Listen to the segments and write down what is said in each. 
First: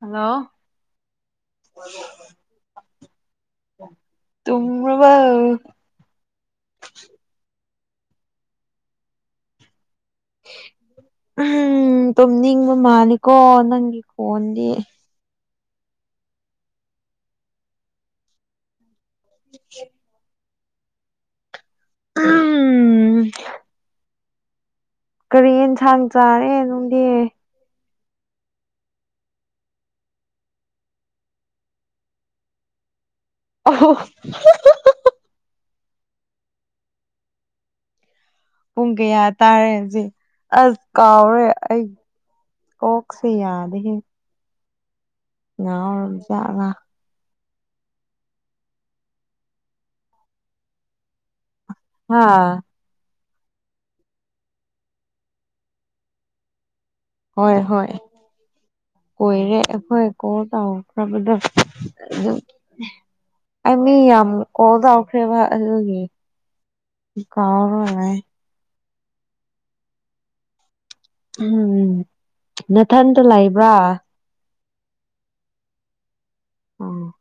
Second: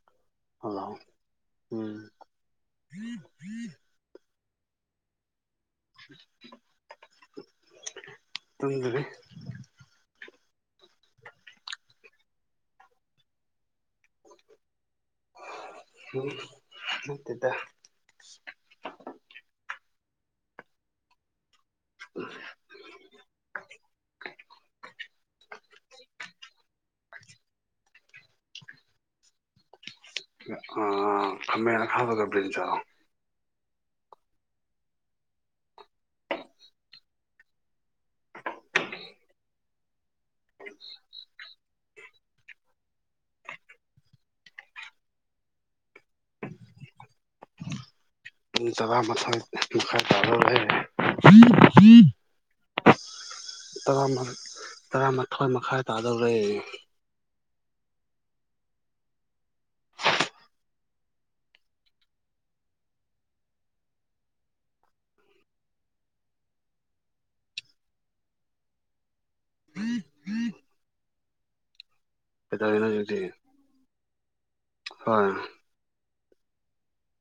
ꯍꯜꯂꯧ hello ꯎꯝ [unintelligible] ꯇꯨꯝꯔꯕꯧ? [unintelligible] ꯎꯝ ꯇꯨꯝꯅꯤꯡꯕ ꯃꯥꯅꯤꯀꯣ ꯅꯪꯒꯤ ꯈꯣꯟꯗꯤ [unintelligible] ꯅꯠꯇꯦꯗ [inaudible] [inaudible] ꯀꯔꯤ ꯌꯦꯟꯁꯥꯡ ꯆꯥꯔꯦ ꯅꯨꯡꯗꯤ ꯑ ꯈꯃꯦꯟ ꯑꯈꯥꯕꯗꯣ ꯕ꯭ꯔꯤꯟꯖꯥꯜ ꯑꯣ [unintelligible] ꯄꯨꯡ ꯀꯌꯥ ꯇꯥꯔꯦ ꯍꯨꯖꯤꯛ ꯑꯁ ꯀꯥꯎꯔꯦ ꯑꯩ ꯀꯣꯛꯁꯦ ꯌꯥꯗꯦꯍꯦ [unintelligible] [unintelligible] ꯑꯁ ꯍꯥ ꯇꯔꯥ ꯇꯔꯥꯃꯥꯊꯣꯏ ꯃꯈꯥꯏ ꯇꯥꯗꯧꯔꯦ ꯍꯣꯏ ꯍꯣꯏ ꯀꯣꯏꯔꯦ ꯑꯩꯈꯣꯏ ꯀꯣꯜ ꯇꯧꯈ꯭ꯔꯕꯗꯣ ꯑꯗꯨꯝ ꯑꯩ ꯃꯤ ꯌꯥꯝ ꯀꯣꯜ ꯇꯧꯈ꯭ꯔꯦꯕ ꯑꯗꯨꯒꯤ ꯑꯩ ꯀꯥꯎꯔꯒ ꯂꯩ ꯎꯝ ꯎꯝ ꯀꯩꯗꯩꯔꯤꯅꯣ ꯍꯧꯍꯤꯛꯇꯤ ꯅꯊꯟꯇ ꯂꯩꯕ꯭ꯔꯥ ꯍꯣꯏ ꯑꯣ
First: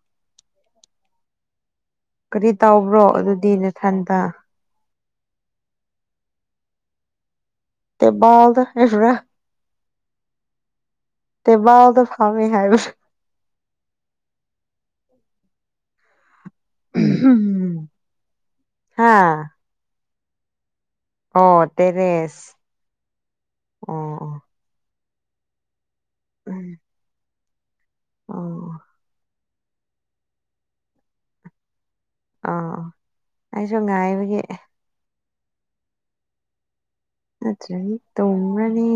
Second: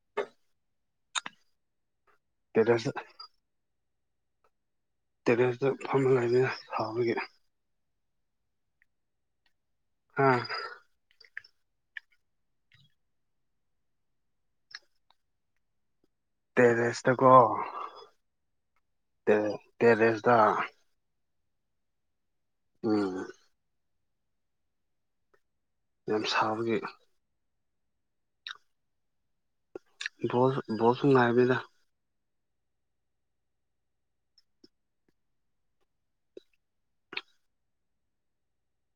ꯀꯔꯤ ꯇꯦꯔꯦꯁꯇ ꯇꯥꯎꯕ꯭ꯔꯣ ꯑꯗꯨꯗꯤ ꯅꯊꯟꯇ ꯇꯦꯔꯦꯁꯇ ꯐꯝꯃ ꯂꯩꯕꯅꯦ ꯁꯥꯥꯕꯒꯤ [unintelligible] ꯑꯥ ꯇꯦꯕꯥꯜꯗ ꯐꯝꯃꯦ ꯍꯥꯏꯕ ꯇꯦꯔꯦꯁꯇꯀꯣ ꯍꯥ ꯇꯦ ꯇꯦꯔꯦꯁꯇ ꯑꯣ ꯇꯦꯔꯁ ꯎꯝ ꯑꯣ ꯑꯣ ꯌꯥꯝ ꯁꯥꯕꯒꯤ ꯑꯣ ꯕꯣꯜ ꯕꯣꯜꯁꯨ ꯉꯥꯏꯕꯅꯤꯗ ꯑꯣ ꯑꯩꯁꯨ ꯉꯥꯏꯕꯒꯤ ꯅꯠꯇ꯭ꯔꯗꯤ ꯇꯨꯝꯃꯅꯤ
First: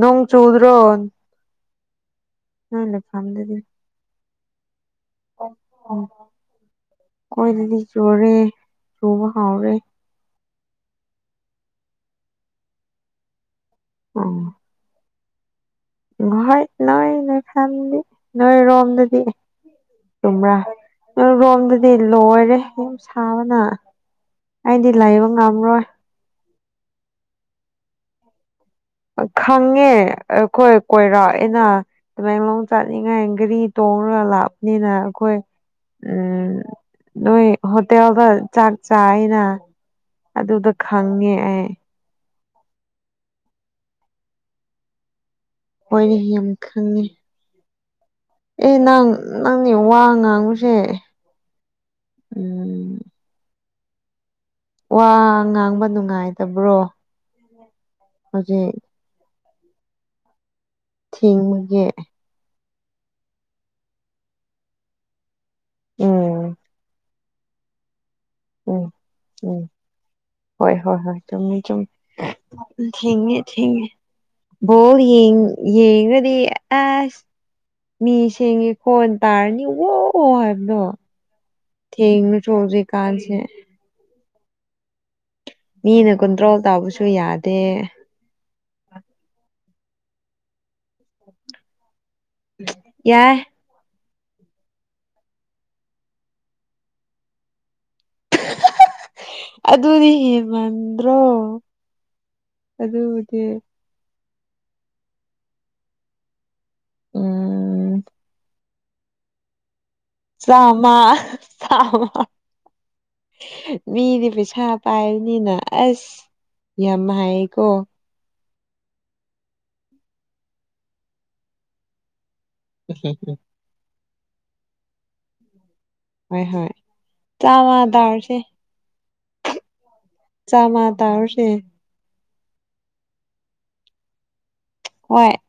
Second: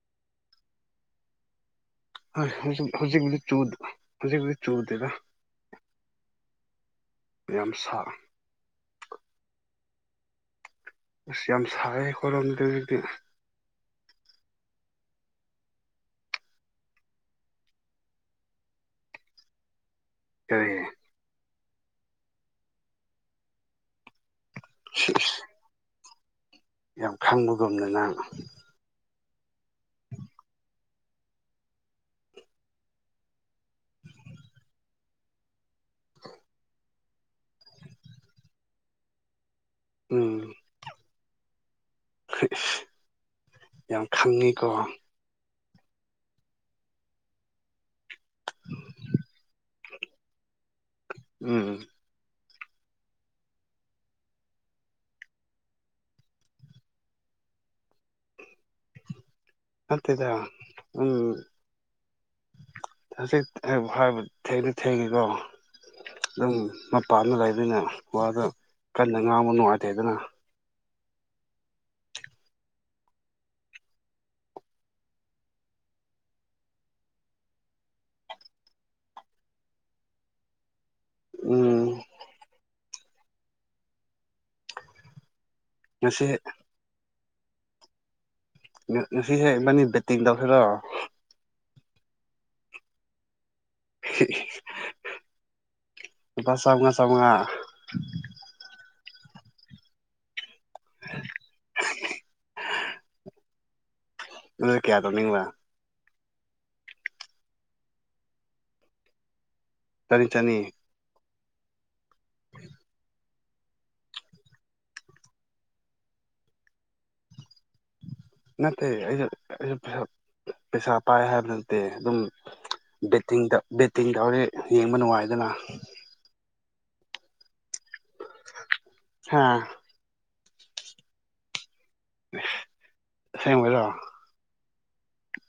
ꯅꯣꯡ ꯆꯨꯗ꯭ꯔꯣ ꯍꯣꯏ ꯅꯣꯏ ꯍꯧꯖꯤꯛ ꯍꯧꯖꯤꯛꯄꯨꯗꯤ ꯆꯨ ꯂꯩꯐꯝꯗꯗꯤ ꯍꯧꯖꯤꯛꯄꯨꯗꯤ ꯆꯨꯗꯦꯗ ꯌꯥꯝ ꯈꯣꯏꯗꯗꯤ ꯁꯥ ꯆꯨꯔꯦ ꯆꯨꯕ ꯍꯥꯎꯔꯦ ꯑꯁ ꯌꯥꯝ ꯁꯥꯏꯌꯦ ꯑꯩꯈꯣꯏꯔꯣꯝꯗꯗꯤ ꯍꯧꯖꯤꯛꯇꯤ ꯑꯣ ꯍꯣꯏ ꯅꯣꯏꯅ ꯈꯟꯕꯗꯤ ꯅꯣꯏꯔꯣꯝꯗꯗꯤ ꯆꯨꯝꯕ꯭ꯔꯥ ꯀꯔꯤ ꯅꯣꯔꯣꯝꯗꯗꯤ ꯂꯣꯏꯔꯦ ꯌꯨꯝ ꯁꯥꯕꯅ ꯑꯩꯗꯤ ꯂꯩꯕ ꯁꯤꯁ ꯉꯝꯔꯣꯏ ꯌꯥꯝ ꯈꯪꯕꯒꯨꯝꯅ ꯅꯪ ꯈꯪꯉꯦ ꯑꯩꯈꯣꯏ ꯀꯣꯏꯔꯛꯑꯦꯅ ꯇꯃꯦꯡꯂꯣꯡ ꯆꯥꯠꯅꯤꯡꯉꯥꯏ ꯒꯥꯔꯤ ꯇꯣꯡꯔ ꯂꯥꯛꯄꯅꯤꯅ ꯑꯩꯈꯣꯏ ꯎꯝ ꯅꯣꯏ ꯍꯣꯇꯦꯜꯗ ꯆꯥꯛ ꯆꯥꯏꯅ ꯑꯗꯨꯗ ꯈꯪꯉꯦ ꯑꯩ ꯏꯁ ꯌꯥꯝ ꯈꯪꯉꯤꯀꯣ ꯍꯣꯏꯅꯦ ꯍꯦꯟ ꯈꯪꯉꯦ ꯑꯦ ꯅꯪ ꯅꯪꯅꯦ ꯋꯥ ꯉꯥꯡꯉꯨꯁꯦ ꯎꯝ ꯎꯝ ꯋꯥ ꯉꯥꯡꯕ ꯅꯨꯡꯉꯥꯏꯇꯕ꯭ꯔꯣ ꯍꯧꯖꯤꯛ ꯅꯠꯇꯦꯗ ꯎꯝ ꯊꯦꯡꯕꯒꯤ ꯍꯖꯤꯛꯅꯦꯕꯨ ꯍꯥꯏꯕ ꯊꯦꯡꯗꯤ ꯊꯦꯡꯉꯤꯀꯣ ꯗꯨꯝ ꯎꯝ ꯄꯥꯜꯂ ꯂꯩꯕꯅꯤꯅ ꯋꯥꯗꯣ ꯎꯝ ꯀꯟꯅ ꯉꯥꯡꯕ ꯎꯝ ꯅꯨꯡꯉꯥꯏꯇꯦꯗꯅ ꯍꯣꯏ ꯍꯣꯏ ꯍꯣꯏ ꯆꯨꯝꯃꯤ ꯆꯨꯝꯃꯤ ꯑ ꯄꯨꯡ ꯊꯦꯡꯉꯦ ꯊꯦꯡꯉꯦ ꯕꯣꯜ ꯌꯦ ꯌꯦꯡꯔꯗꯤ ꯑꯁ ꯃꯤ ꯁꯦꯡꯉꯦ ꯀꯣꯟ ꯇꯥꯔꯅꯤ ꯋꯣ ꯍꯥꯏꯕꯗꯣ ꯎꯝ ꯊꯦꯡꯔꯁꯨ ꯍꯧꯖꯤꯛꯀꯥꯟꯁꯦ ꯃꯤꯅ ꯉꯁꯤ ꯀꯟꯇ꯭ꯔꯣꯜ ꯇꯥꯎꯕꯁꯨ ꯌꯥꯗꯦ ꯉ ꯉꯁꯤꯁꯦ ꯏꯕꯥꯅꯤ ꯕꯦꯠꯇꯤꯡ ꯇꯧꯁꯤꯔꯣ ꯌꯥꯏ ꯂꯨꯄꯥ ꯆꯥꯎꯉ ꯆꯥꯎꯉ ꯑꯗꯨꯗꯤ ꯍꯦꯟ ꯃꯟꯗ꯭ꯔꯣ ꯑꯗꯨꯕꯨꯗꯤ ꯅꯣꯏ ꯀꯌꯥ ꯇꯧꯅꯤꯡꯕ ꯎꯝ ꯆꯅꯤ ꯆꯅꯤ ꯆꯥꯝꯃ ꯇꯥꯕꯔ꯭ ꯎꯝ ꯃꯤꯗꯤ ꯄꯩꯁꯥ ꯄꯥꯏꯕꯅꯤꯅ ꯑꯁ ꯌꯥꯝ ꯍꯥꯏꯌꯦꯀꯣ ꯅꯠꯇꯦ ꯑꯩꯁꯨ ꯑꯩꯁꯨ ꯄꯩꯁ ꯄꯩꯁꯥ ꯄꯥꯏ ꯍꯥꯏꯕ ꯅꯠꯇꯦ ꯑꯗꯨꯝ ꯕꯦꯠꯇꯤꯡꯗ ꯕꯦꯠꯇꯤꯡꯗ ꯍꯣꯔꯦꯟ ꯌꯦꯡꯕ ꯅꯨꯡꯉꯥꯏꯗꯅ ꯍꯣꯏ ꯍꯣꯏ ꯇꯥꯕ ꯗꯥꯎꯁꯦ ꯍꯥꯥ ꯆꯥꯃ ꯇꯥꯎꯁꯦ ꯑꯁꯦꯡꯕꯩꯔꯣ ꯍꯣꯏꯠ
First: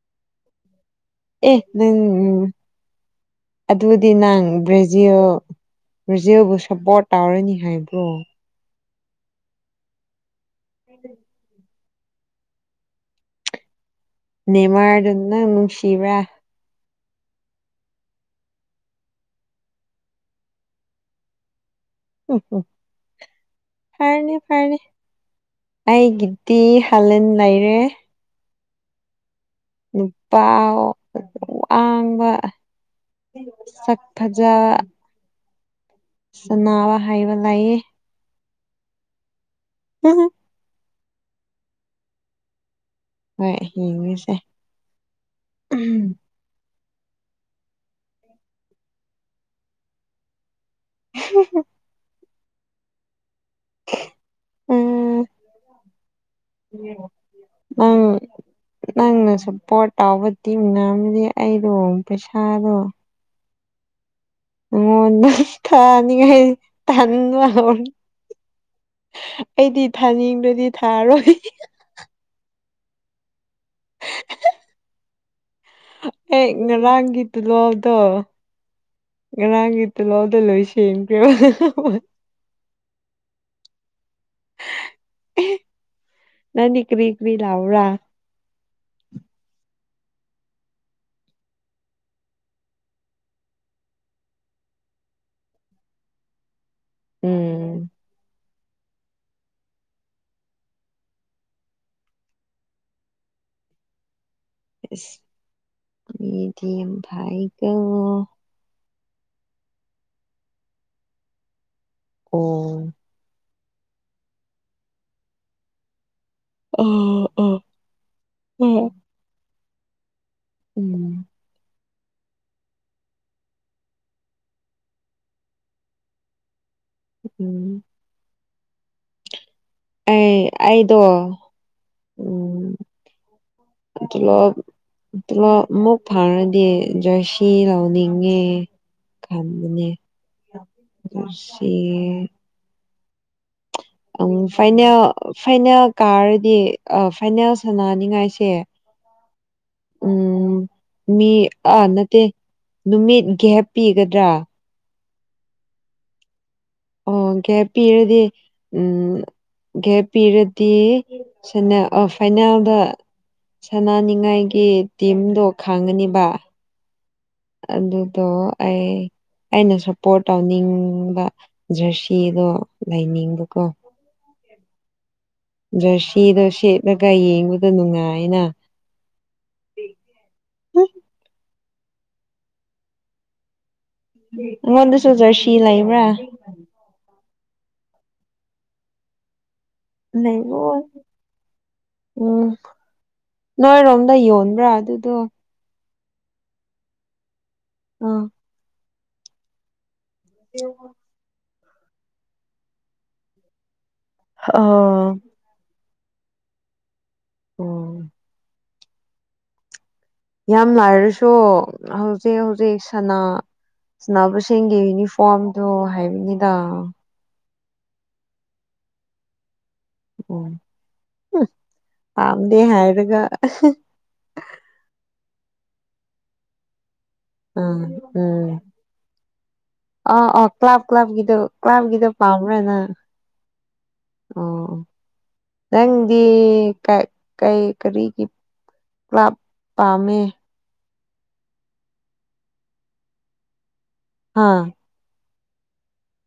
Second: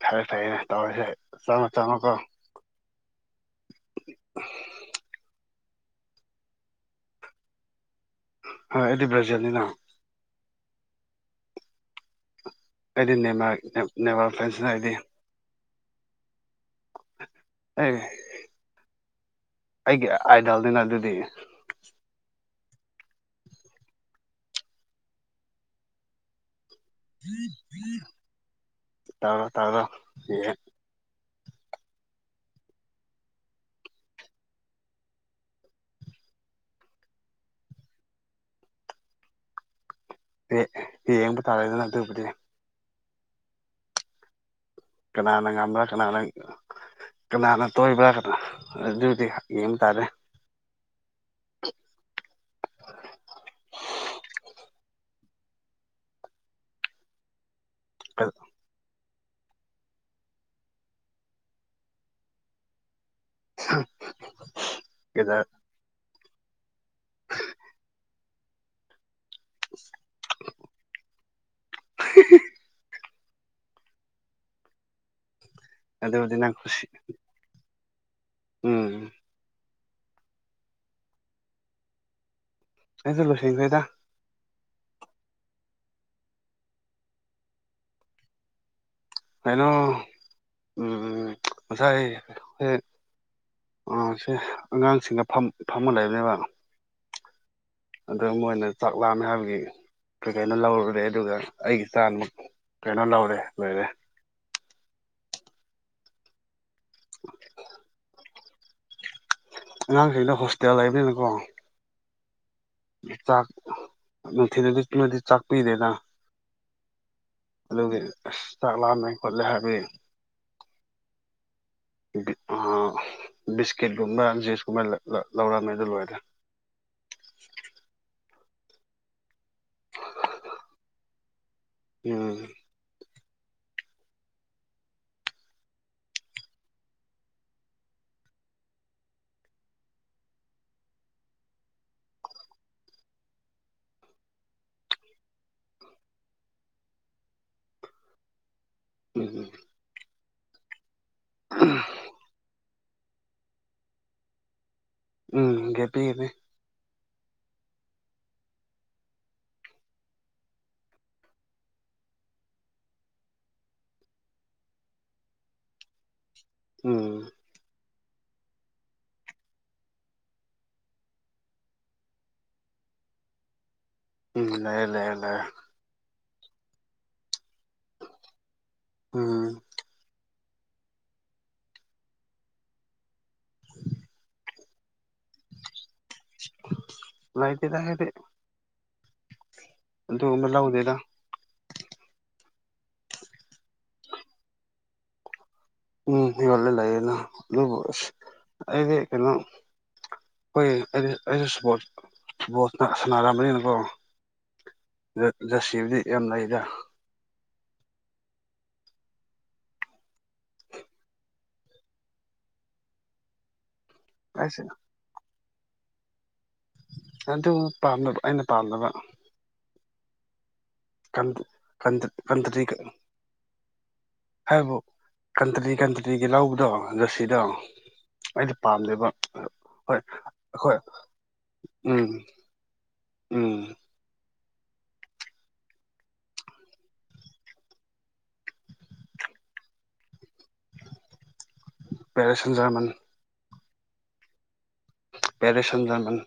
ꯐꯔꯦ ꯐꯔꯦ ꯇꯧꯔꯁꯦ ꯑꯦ ꯅꯪ ꯑꯗꯨꯗꯤ ꯅꯪ ꯕ꯭ꯔꯥꯖꯤꯜ ꯕ꯭ꯔꯥꯖꯤꯜꯕꯨ ꯁꯄꯣꯔꯠ ꯇꯧꯔꯅꯤ ꯍꯥꯏꯕ꯭ꯔꯣ ꯍꯣꯏ ꯑꯩꯗꯤ ꯕ꯭ꯔꯥꯖꯤꯜꯅꯤꯅ ꯎꯝ ꯑꯩꯗꯤ ꯅꯦꯃꯥꯔ ꯅꯤ ꯅꯦꯃꯥꯔꯗꯣ ꯅꯪ ꯅꯨꯡꯁꯤꯕ꯭ꯔꯥ ꯑꯦ ꯑꯩꯒꯤ ꯑꯥꯏꯗꯜꯅꯤꯅ ꯑꯗꯨꯗꯤ ꯐꯔꯅꯤ ꯐꯔꯅꯤ ꯑꯩꯒꯤꯗꯤ ꯍꯥꯂꯦꯟ ꯂꯩꯔꯦ ꯇꯧꯔꯣ ꯇꯧꯔꯣ ꯅꯨꯄꯥ ꯑꯋꯥꯡꯕ ꯁꯛ ꯐꯖꯕ ꯁꯅꯥꯋꯥ ꯍꯩꯕ ꯂꯩꯌꯦ ꯎꯝ ꯑꯦ ꯌꯦꯡꯕ ꯇꯥꯔꯦꯗꯅ ꯑꯗꯨꯕꯨꯗꯤ ꯍꯣꯏ ꯍꯦꯡꯕꯤꯁꯦ ꯀꯅꯥꯅ ꯉꯝꯕ ꯀꯅꯥꯅ ꯀꯅꯥꯅ ꯇꯣꯏꯕ꯭ꯔꯥ ꯀꯅꯥ ꯑꯗꯨꯗꯤ ꯌꯦꯡꯕ ꯇꯥꯔꯦ [unintelligible] ꯎꯝ ꯌꯦꯡꯉꯣ ꯅ ꯪ ꯅꯪꯅꯁꯨ ꯄꯣꯠ ꯇꯥꯎꯕꯗꯤꯉꯝꯗꯤ ꯑꯩꯗꯣ ꯄꯩꯁꯥꯗꯣ [inaudible] ꯃꯣꯏꯅ ꯊꯅꯤꯉꯦꯍꯥꯢ ꯇꯥꯟꯕꯅꯥꯂꯣꯢꯔꯦ ꯑꯩꯗꯤ ꯊꯥꯅꯤꯡꯗꯗꯤ ꯊꯥꯔꯣꯏ [unintelligible] [unintelligible] ꯑꯗꯨꯕꯨꯗꯤ ꯑꯩ ꯅꯪ ꯈꯨꯁꯤ ꯉꯔꯥꯡꯒꯤ ꯇꯨꯂꯥꯎꯗꯣ ꯎꯝ ꯉꯔꯥꯡꯒꯤ ꯇꯨꯂꯥꯎꯗꯣ ꯂꯣꯏꯁꯤꯟꯒꯔꯕ [unintelligible] ꯑꯩꯖꯨ ꯂꯣꯏꯁꯤꯒꯥꯔꯦꯗ [unintelligible] ꯅꯪꯗꯤ ꯀꯕꯤ ꯀꯕꯤ ꯂꯧꯕꯔꯥ ꯀꯩꯅꯣ ꯑꯝ ꯉꯁꯥꯏ [unintelligible] ꯑꯁꯦ ꯑꯉꯥꯡꯁꯤꯡꯅ ꯐꯝ ꯐꯝꯃ ꯂꯩꯔꯦꯕ ꯎꯝ ꯑꯗꯣ ꯃꯣꯏꯅ ꯆꯥꯛ ꯂꯥꯝꯃꯦ ꯍꯥꯏꯕꯒꯤ ꯀꯩ ꯀꯩꯅꯣ ꯂꯧꯔꯨꯔꯦ ꯑꯗꯨꯒ ꯑꯩꯒꯤ ꯏꯆꯥꯅꯃꯛ ꯀꯩꯅꯣ ꯂꯧꯔꯦ ꯂꯩꯔꯦ ꯑꯁ [unintelligible] ꯑꯉꯥꯡꯁꯤꯡꯗ ꯍꯣꯁꯇꯦꯜ ꯂꯩꯕꯅꯤꯅꯀꯣ ꯑꯣ ꯆꯥꯛ ꯅꯨꯡꯊꯤ [unintelligible] ꯆꯥꯛ ꯄꯤꯗꯦꯅ ꯎꯝ ꯎꯝ ꯑꯗꯨꯒꯤ ꯑꯁ ꯆꯥꯛ ꯂꯥꯝꯃꯦ ꯈꯣꯠꯂꯦ ꯍꯥꯏꯕꯗꯤ ꯎꯝ ꯕꯤꯟ ꯑꯥ ꯕꯤꯁꯀꯤꯠꯀꯨꯝꯕ ꯖꯤꯁꯀꯨꯝꯕ ꯂꯥ ꯂꯥ ꯂꯧꯔꯝꯃꯦ ꯑꯗꯨ ꯂꯣꯏꯔꯗꯤ ꯎꯝ ꯑꯩ ꯑꯩꯗꯣ ꯎꯝ [unintelligible] [unintelligible] ꯑꯃꯨꯛ ꯐꯥꯔꯗꯤ ꯖꯣꯏꯁꯤ ꯂꯥꯎꯅꯤꯡꯉꯦ ꯈꯟꯕꯅꯦ [unintelligible] ꯎꯝ ꯐꯥꯏꯅꯦꯜ ꯐꯥꯏꯅꯦꯜ ꯀꯥꯔꯗꯤ ꯑꯥ ꯐꯥꯏꯅꯦꯜ ꯁꯥꯟꯅꯅꯤꯉꯥꯏꯁꯦ [unintelligible] ꯎꯝ ꯃꯤ ꯑꯥ ꯅꯠꯇꯦ ꯅꯨꯃꯤꯠ ꯒꯦꯞꯄꯤꯒꯗ꯭ꯔꯥ ꯎꯝ ꯒꯦꯞꯒꯅꯦ ꯑꯣ ꯒꯦꯞ ꯄꯤꯔꯗꯤ ꯎꯝ ꯒꯦꯞ ꯄꯤꯔꯗꯤ ꯁꯅꯥ ꯑꯥ ꯐꯥꯏꯅꯥꯜꯗ ꯁꯅꯅꯤꯡꯉꯥꯏꯒꯤ ꯇꯤꯝꯗꯣ ꯈꯥꯡꯉꯅꯦꯕ ꯎꯝ ꯑꯗꯨꯗꯣ ꯑꯩ ꯑꯩꯅ ꯁꯄꯣꯔꯠ ꯇꯧꯅꯤꯡꯕ ꯖꯔꯁꯤꯗꯣ ꯂꯩꯅꯤꯡꯕꯀꯣ ꯑꯝ ꯂꯩꯌꯦ ꯂꯩꯌꯦ ꯂꯩꯌꯦ ꯖꯔꯁꯤꯗꯣ ꯁꯦꯠꯂꯒ ꯌꯦꯡꯕꯗꯎ ꯅꯨꯡꯉꯥꯏꯅ ꯎꯝ [inaudible] ꯉꯣꯟꯗꯁꯨ ꯖꯔꯁꯤ ꯂꯩꯕꯔꯥ ꯂꯩꯇꯦꯗ ꯍꯥꯏꯗꯤ ꯑꯗꯨꯒꯨꯝꯕ ꯂꯩꯕꯑꯣꯏ ꯂꯧꯗꯦꯗ ꯎꯝ ꯅꯣꯏꯔꯣꯝꯗ ꯌꯣꯟꯕ꯭ꯔꯥ ꯑꯗꯨꯗꯣ ꯎꯝ ꯌꯜꯂꯦ ꯂꯩꯌꯦꯅ ꯑꯗꯨꯁ ꯑꯁ ꯑꯥ ꯑꯩꯗꯤ ꯀꯩꯅꯣ ꯍꯣꯏ ꯑꯩꯗꯤ ꯑꯩ ꯏꯁꯄꯣꯔꯠ ꯕꯜꯂ ꯁꯥꯟꯅꯔꯛꯑꯝꯕꯅꯤꯅꯀꯣ ꯑꯣ ꯖ ꯖꯁꯤꯂꯗꯤ ꯌꯥꯝ ꯂꯩꯗ ꯑꯣꯝ ꯌꯥꯝ ꯂꯥꯏꯔꯁꯨ ꯍꯧꯖꯤꯛ ꯍꯧꯖꯤꯛ ꯁꯅꯥ ꯑꯩꯁꯦ ꯁꯅꯕꯁꯤꯡꯒꯤ ꯌꯨꯅꯤꯐ ꯐꯣꯔꯝꯗꯨꯣ ꯍꯥꯏꯕꯅꯤꯗ ꯑꯗꯨ ꯄꯥꯝꯗꯕ ꯑꯩꯅ ꯄꯥꯝꯗꯕ ꯑꯣ ꯎ ꯄꯥꯝꯗꯦ ꯀꯟꯇ꯭ꯔꯤ ꯍꯥꯏꯔꯒ ꯍꯥꯏꯕꯨ ꯀꯟꯇ꯭ꯔꯤ ꯀꯟꯇ꯭ꯔꯤꯒꯤ ꯂꯧꯕꯗꯣ ꯖꯦꯔꯁꯤꯗꯣ ꯎꯝ ꯑꯩꯗ ꯄꯥꯝꯗꯦꯕ ꯍꯣꯏ ꯑ ꯑꯣ ꯑꯩꯈꯣꯏ ꯀ꯭ꯂꯕ ꯀ꯭ꯂꯕ ꯀꯤꯗꯣ ꯀ꯭ꯂꯕ ꯀꯨꯗꯣ ꯎꯝ ꯄꯥꯝꯕꯔꯥ ꯅꯒ ꯎꯝ ꯑꯣ ꯅꯪꯗꯤ ꯀꯩ ꯀꯩ ꯀꯔꯤꯒꯤ ꯀ꯭ꯂꯞ ꯄꯥꯝꯃꯤ ꯄꯦꯔꯤꯁꯖꯔꯃꯟ ꯍꯥꯥ ꯄꯦꯔꯤꯁꯖꯔꯃꯟ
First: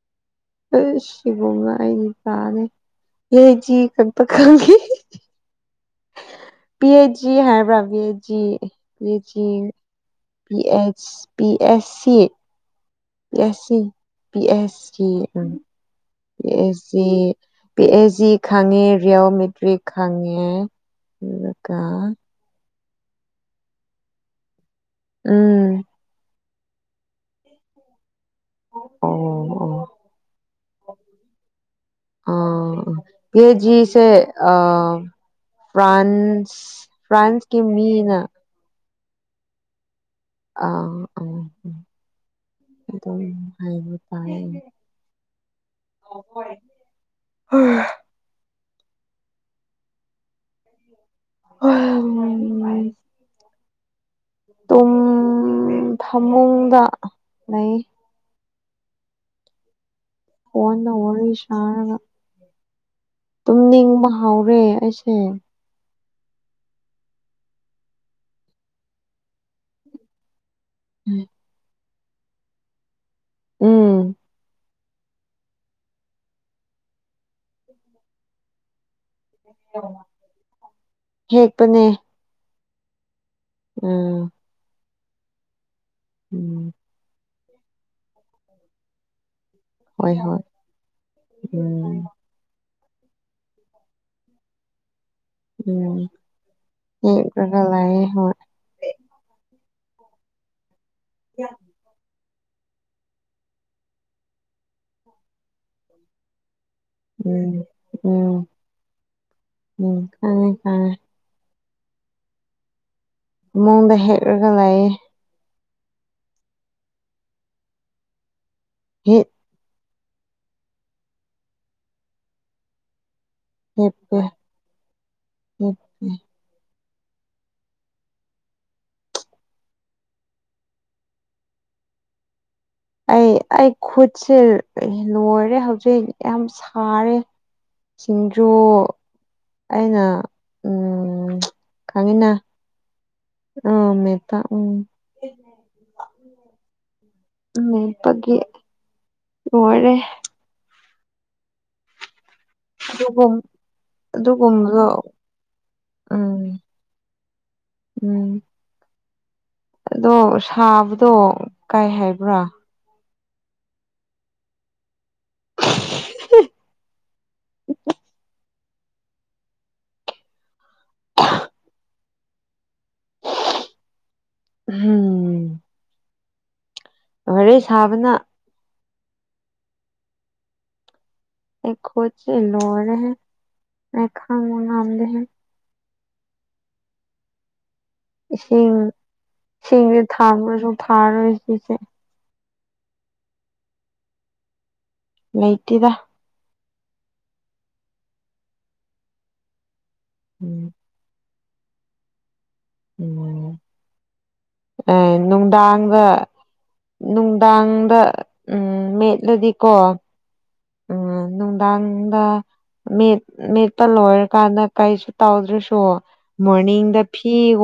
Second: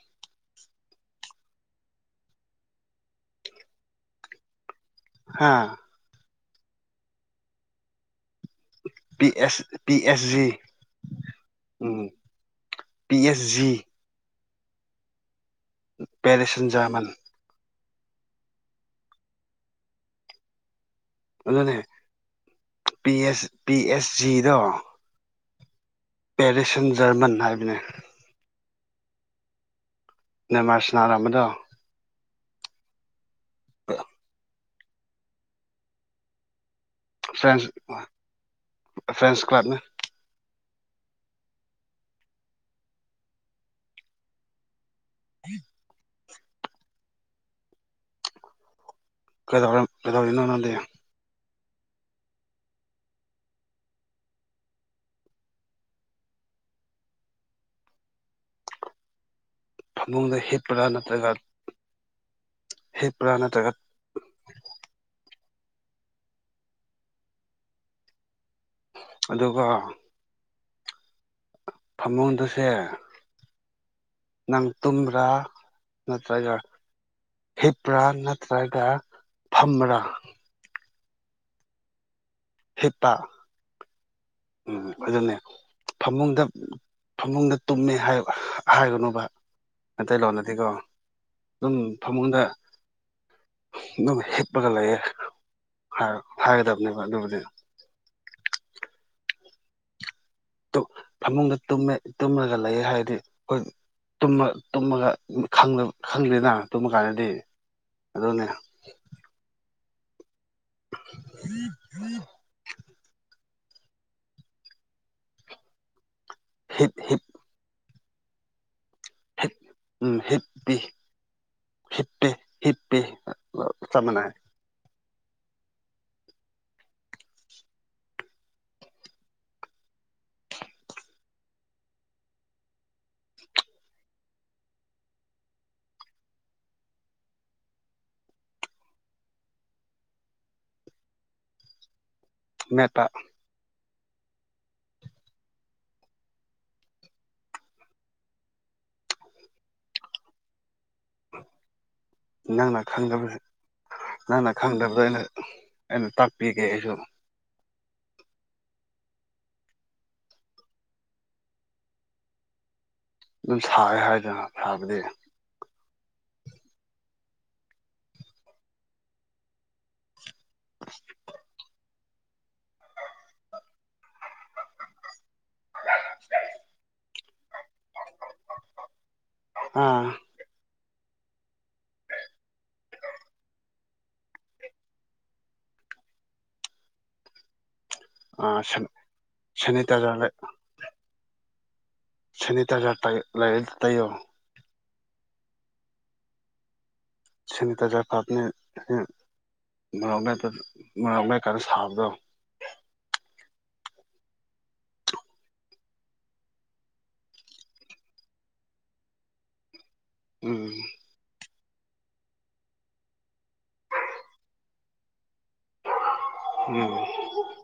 ꯁꯤꯒꯨꯝꯕ ꯑꯩꯗꯤ ꯇꯥꯔꯦ ꯍ ꯆ ꯀꯄ ꯈꯪꯈꯤ ꯍꯥꯥ ꯄꯤ ꯑꯦꯆꯖꯤ ꯍꯥꯏꯕ꯭ꯔꯕꯤ ꯄꯤ ꯒꯑꯦ ꯄꯤ ꯄꯖꯤ S P S G P S ꯁꯤ ꯄꯦ ꯑꯁ ꯎꯝ ꯁꯤ ꯄꯤ ꯑꯦꯁ ꯁꯤ ꯄꯤ ꯑꯦꯁ ꯁꯤ ꯎ ꯄꯤ ꯄꯦꯔꯤꯁ ꯁꯟ ꯖꯔꯃꯟ ꯑꯦꯁꯖꯤ ꯄꯤ ꯑꯩꯆ ꯖꯤ ꯈꯪꯉꯦ ꯔꯤꯑꯣꯃꯦꯦꯇ꯭ꯔꯤꯛ ꯈꯪꯉꯦ ꯑꯗꯨꯅꯦ ꯑꯗꯨꯒ ꯄꯤ ꯑꯦꯁ ꯄꯤ ꯑꯦꯁ ꯖꯤꯗꯣ ꯎꯝ ꯄꯦꯔꯤꯁꯟ ꯖꯔꯃꯟ ꯍꯥꯏꯕꯅꯤ ꯑꯣ ꯑꯣ ꯅꯥꯃꯔ ꯁꯅꯔꯝ ꯕꯗꯣ ꯑꯣ ꯄꯦꯥꯖꯤꯁꯦ ꯑꯣ ꯐ꯭ꯔꯥꯟꯁ ꯐ꯭ꯔꯦꯟꯁ ꯃꯤꯅ ꯐ꯭ꯔꯦꯟꯁ ꯀ꯭ꯂꯞꯅꯦ ꯑꯣ ꯑꯣ ꯑꯗꯨ ꯍꯥꯏꯕ ꯇꯥꯢ [unintelligible] [unintelligible] ꯀꯩꯗꯧꯔꯝ ꯀꯩꯗꯧꯔꯤꯅꯣ ꯅꯪꯗꯤ [unintelligible] ꯇꯨꯝꯃꯒ ꯐꯃꯨꯡꯗ ꯂꯩ ꯐꯃꯨꯡꯗ ꯍꯤꯞꯄ꯭ꯔꯥ ꯐꯣꯟꯗ ꯅꯠꯇ꯭ꯔꯒ ꯋꯥꯔꯤ ꯁꯥꯔꯒ ꯍꯤꯞꯄ꯭ꯔꯥ ꯅꯠꯇ꯭ꯔꯒ ꯇꯨꯝꯅꯤꯡꯕ ꯉꯥꯎꯔꯦ ꯑꯩꯁꯦ ꯑꯗꯨꯒ ꯎꯝ ꯐꯃꯨꯡꯗ ꯁꯦ ꯎꯝ ꯇꯨꯝꯕ꯭ꯔꯥ ꯅꯠꯇ꯭ꯔꯒ ꯍꯤꯄ꯭ꯔꯥ ꯅꯠꯇ꯭ꯔꯒ ꯐꯝꯕ꯭ꯔꯥ ꯍꯤꯞꯄꯅꯦ ꯍꯤꯞꯄ ꯎꯝ ꯎꯝ ꯑꯗꯨꯅꯦ ꯐꯃꯨꯡꯗ ꯎꯝ ꯐꯃꯨꯡꯗ ꯇꯨꯝꯃꯦ ꯍꯥꯏꯒꯅꯨꯕ ꯍꯣꯏ ꯍꯣꯏ ꯃꯩꯇꯩꯂꯣꯟ ꯅꯠꯇꯦꯒꯣ ꯑꯗꯨꯝ ꯎꯝ ꯐꯃꯨꯡꯗ ꯑꯗꯨꯝ ꯍꯤꯞꯄꯒ ꯂꯩꯌꯦ ꯍꯥꯢ ꯍꯥꯏꯒꯗꯕꯅꯦꯕ ꯑꯗꯨꯕꯨꯗꯤ ꯍꯣꯢꯌꯦ ꯍꯣꯏ ꯇꯣ ꯐꯃꯨꯡꯗ ꯇꯨꯝꯃꯦ ꯇꯨꯝꯃꯒ ꯂꯩ ꯍꯥꯏꯔꯗꯤ ꯑꯩꯈꯣꯏ ꯇꯨꯝꯃ ꯇꯨꯝꯃꯒ ꯈꯪ ꯈꯪꯗꯦꯅ ꯇꯨꯝꯃ ꯀꯥꯟꯗꯗꯤ ꯎꯝ ꯑꯗꯨꯅꯦ ꯎꯝ ꯎꯝ ꯈꯪꯉꯦ ꯈꯪꯉꯦ [inaudible] ꯃꯥꯡꯗ ꯍꯤꯞꯂꯒ ꯂꯩꯌꯦ ꯍꯤꯞ ꯍꯤꯞ ꯍꯤꯞ ꯎꯝ ꯍꯤꯞ ꯍꯤꯞꯄꯤ ꯍꯤꯠꯄꯤ ꯍꯤꯞꯄꯤ ꯑꯣ ꯆꯞ ꯍꯤꯞꯄꯦ ꯃꯥꯟꯅꯩ ꯍꯤꯞꯄꯦ ꯑꯩ ꯑꯩ ꯈꯨꯠꯁꯦ ꯂꯣꯏꯔꯦ ꯍꯧꯖꯤꯛ ꯌꯥꯝ ꯁꯥꯔꯦ ꯁꯤꯡꯖꯨ ꯑꯩꯅ ꯎꯝ ꯈꯪꯉꯤꯅ ꯑꯃꯦꯠꯄ ꯑꯝ ꯃꯦꯠꯄ ꯎꯝ ꯃꯦꯠꯄꯒꯤ ꯂꯣꯢꯔꯦ ꯅꯪꯅ ꯈꯪꯗꯕ ꯑꯗꯨꯒꯨꯝ ꯂꯩ ꯅꯪꯅ ꯑꯗꯨꯒꯨꯝꯕꯗꯣ ꯈꯪꯗꯕꯗꯣ ꯑꯩꯅ ꯑꯩꯅ ꯎꯝ ꯇꯥꯛꯄꯤꯒꯦ ꯑꯩꯁꯨ ꯎꯝ ꯑꯗꯣ ꯁꯥꯕꯗꯣ ꯀꯨ ꯍꯥꯏꯕ꯭ꯔꯥ ꯑꯗꯨꯝ ꯁꯥꯢ ꯍꯥꯏꯅ ꯍꯥꯢꯕꯅꯦ [unintelligible] ꯎꯝ [unintelligible] ꯋꯥꯔꯤ ꯁꯥꯕꯅ ꯑꯥ ꯑꯩ ꯈꯨꯠꯁꯤ ꯂꯣꯏꯔꯦꯍꯦ ꯑꯩ ꯈꯥꯡꯕ ꯉꯝꯗꯦ ꯑꯥ ꯏꯁꯤꯡ ꯏꯁꯤꯡꯁꯦ ꯁꯦꯅꯤꯇꯥꯏꯖꯔ ꯊꯥꯡꯔꯁꯨ ꯐꯥꯔꯣꯏ ꯁꯤꯁꯦ ꯁꯦꯅꯤꯇꯥꯏꯖꯔ ꯇꯩ ꯂꯩꯔꯗꯤ ꯇꯩꯌꯨ ꯂꯩꯇꯦꯗ ꯁꯦꯅꯤꯇꯥꯏꯖꯔ ꯐꯕꯅꯦ ꯃꯣꯔꯣꯛ ꯃꯦꯠꯄ ꯎꯝ ꯃꯣꯔꯣꯛ ꯃꯦꯠꯄ ꯀꯥꯟꯗ ꯁꯥꯕꯗꯣ ꯎꯝ ꯑꯥ ꯅꯨꯡꯗꯥꯡꯗ ꯅꯨꯡꯗꯥꯡꯗ ꯎꯝ ꯃꯦꯠꯂꯗꯤꯀꯣ ꯎꯝ ꯎꯝ ꯅꯨꯡꯗꯥꯡꯗ ꯃꯦꯠ ꯃꯦꯠꯄ ꯂꯣꯏꯔꯀꯥꯟꯗꯥ ꯀꯩꯁꯨ ꯇꯧꯗ꯭ꯔꯁꯨ ꯎꯝ ꯃꯣꯔꯅꯤꯡꯗ ꯐꯤꯒꯨꯝꯕ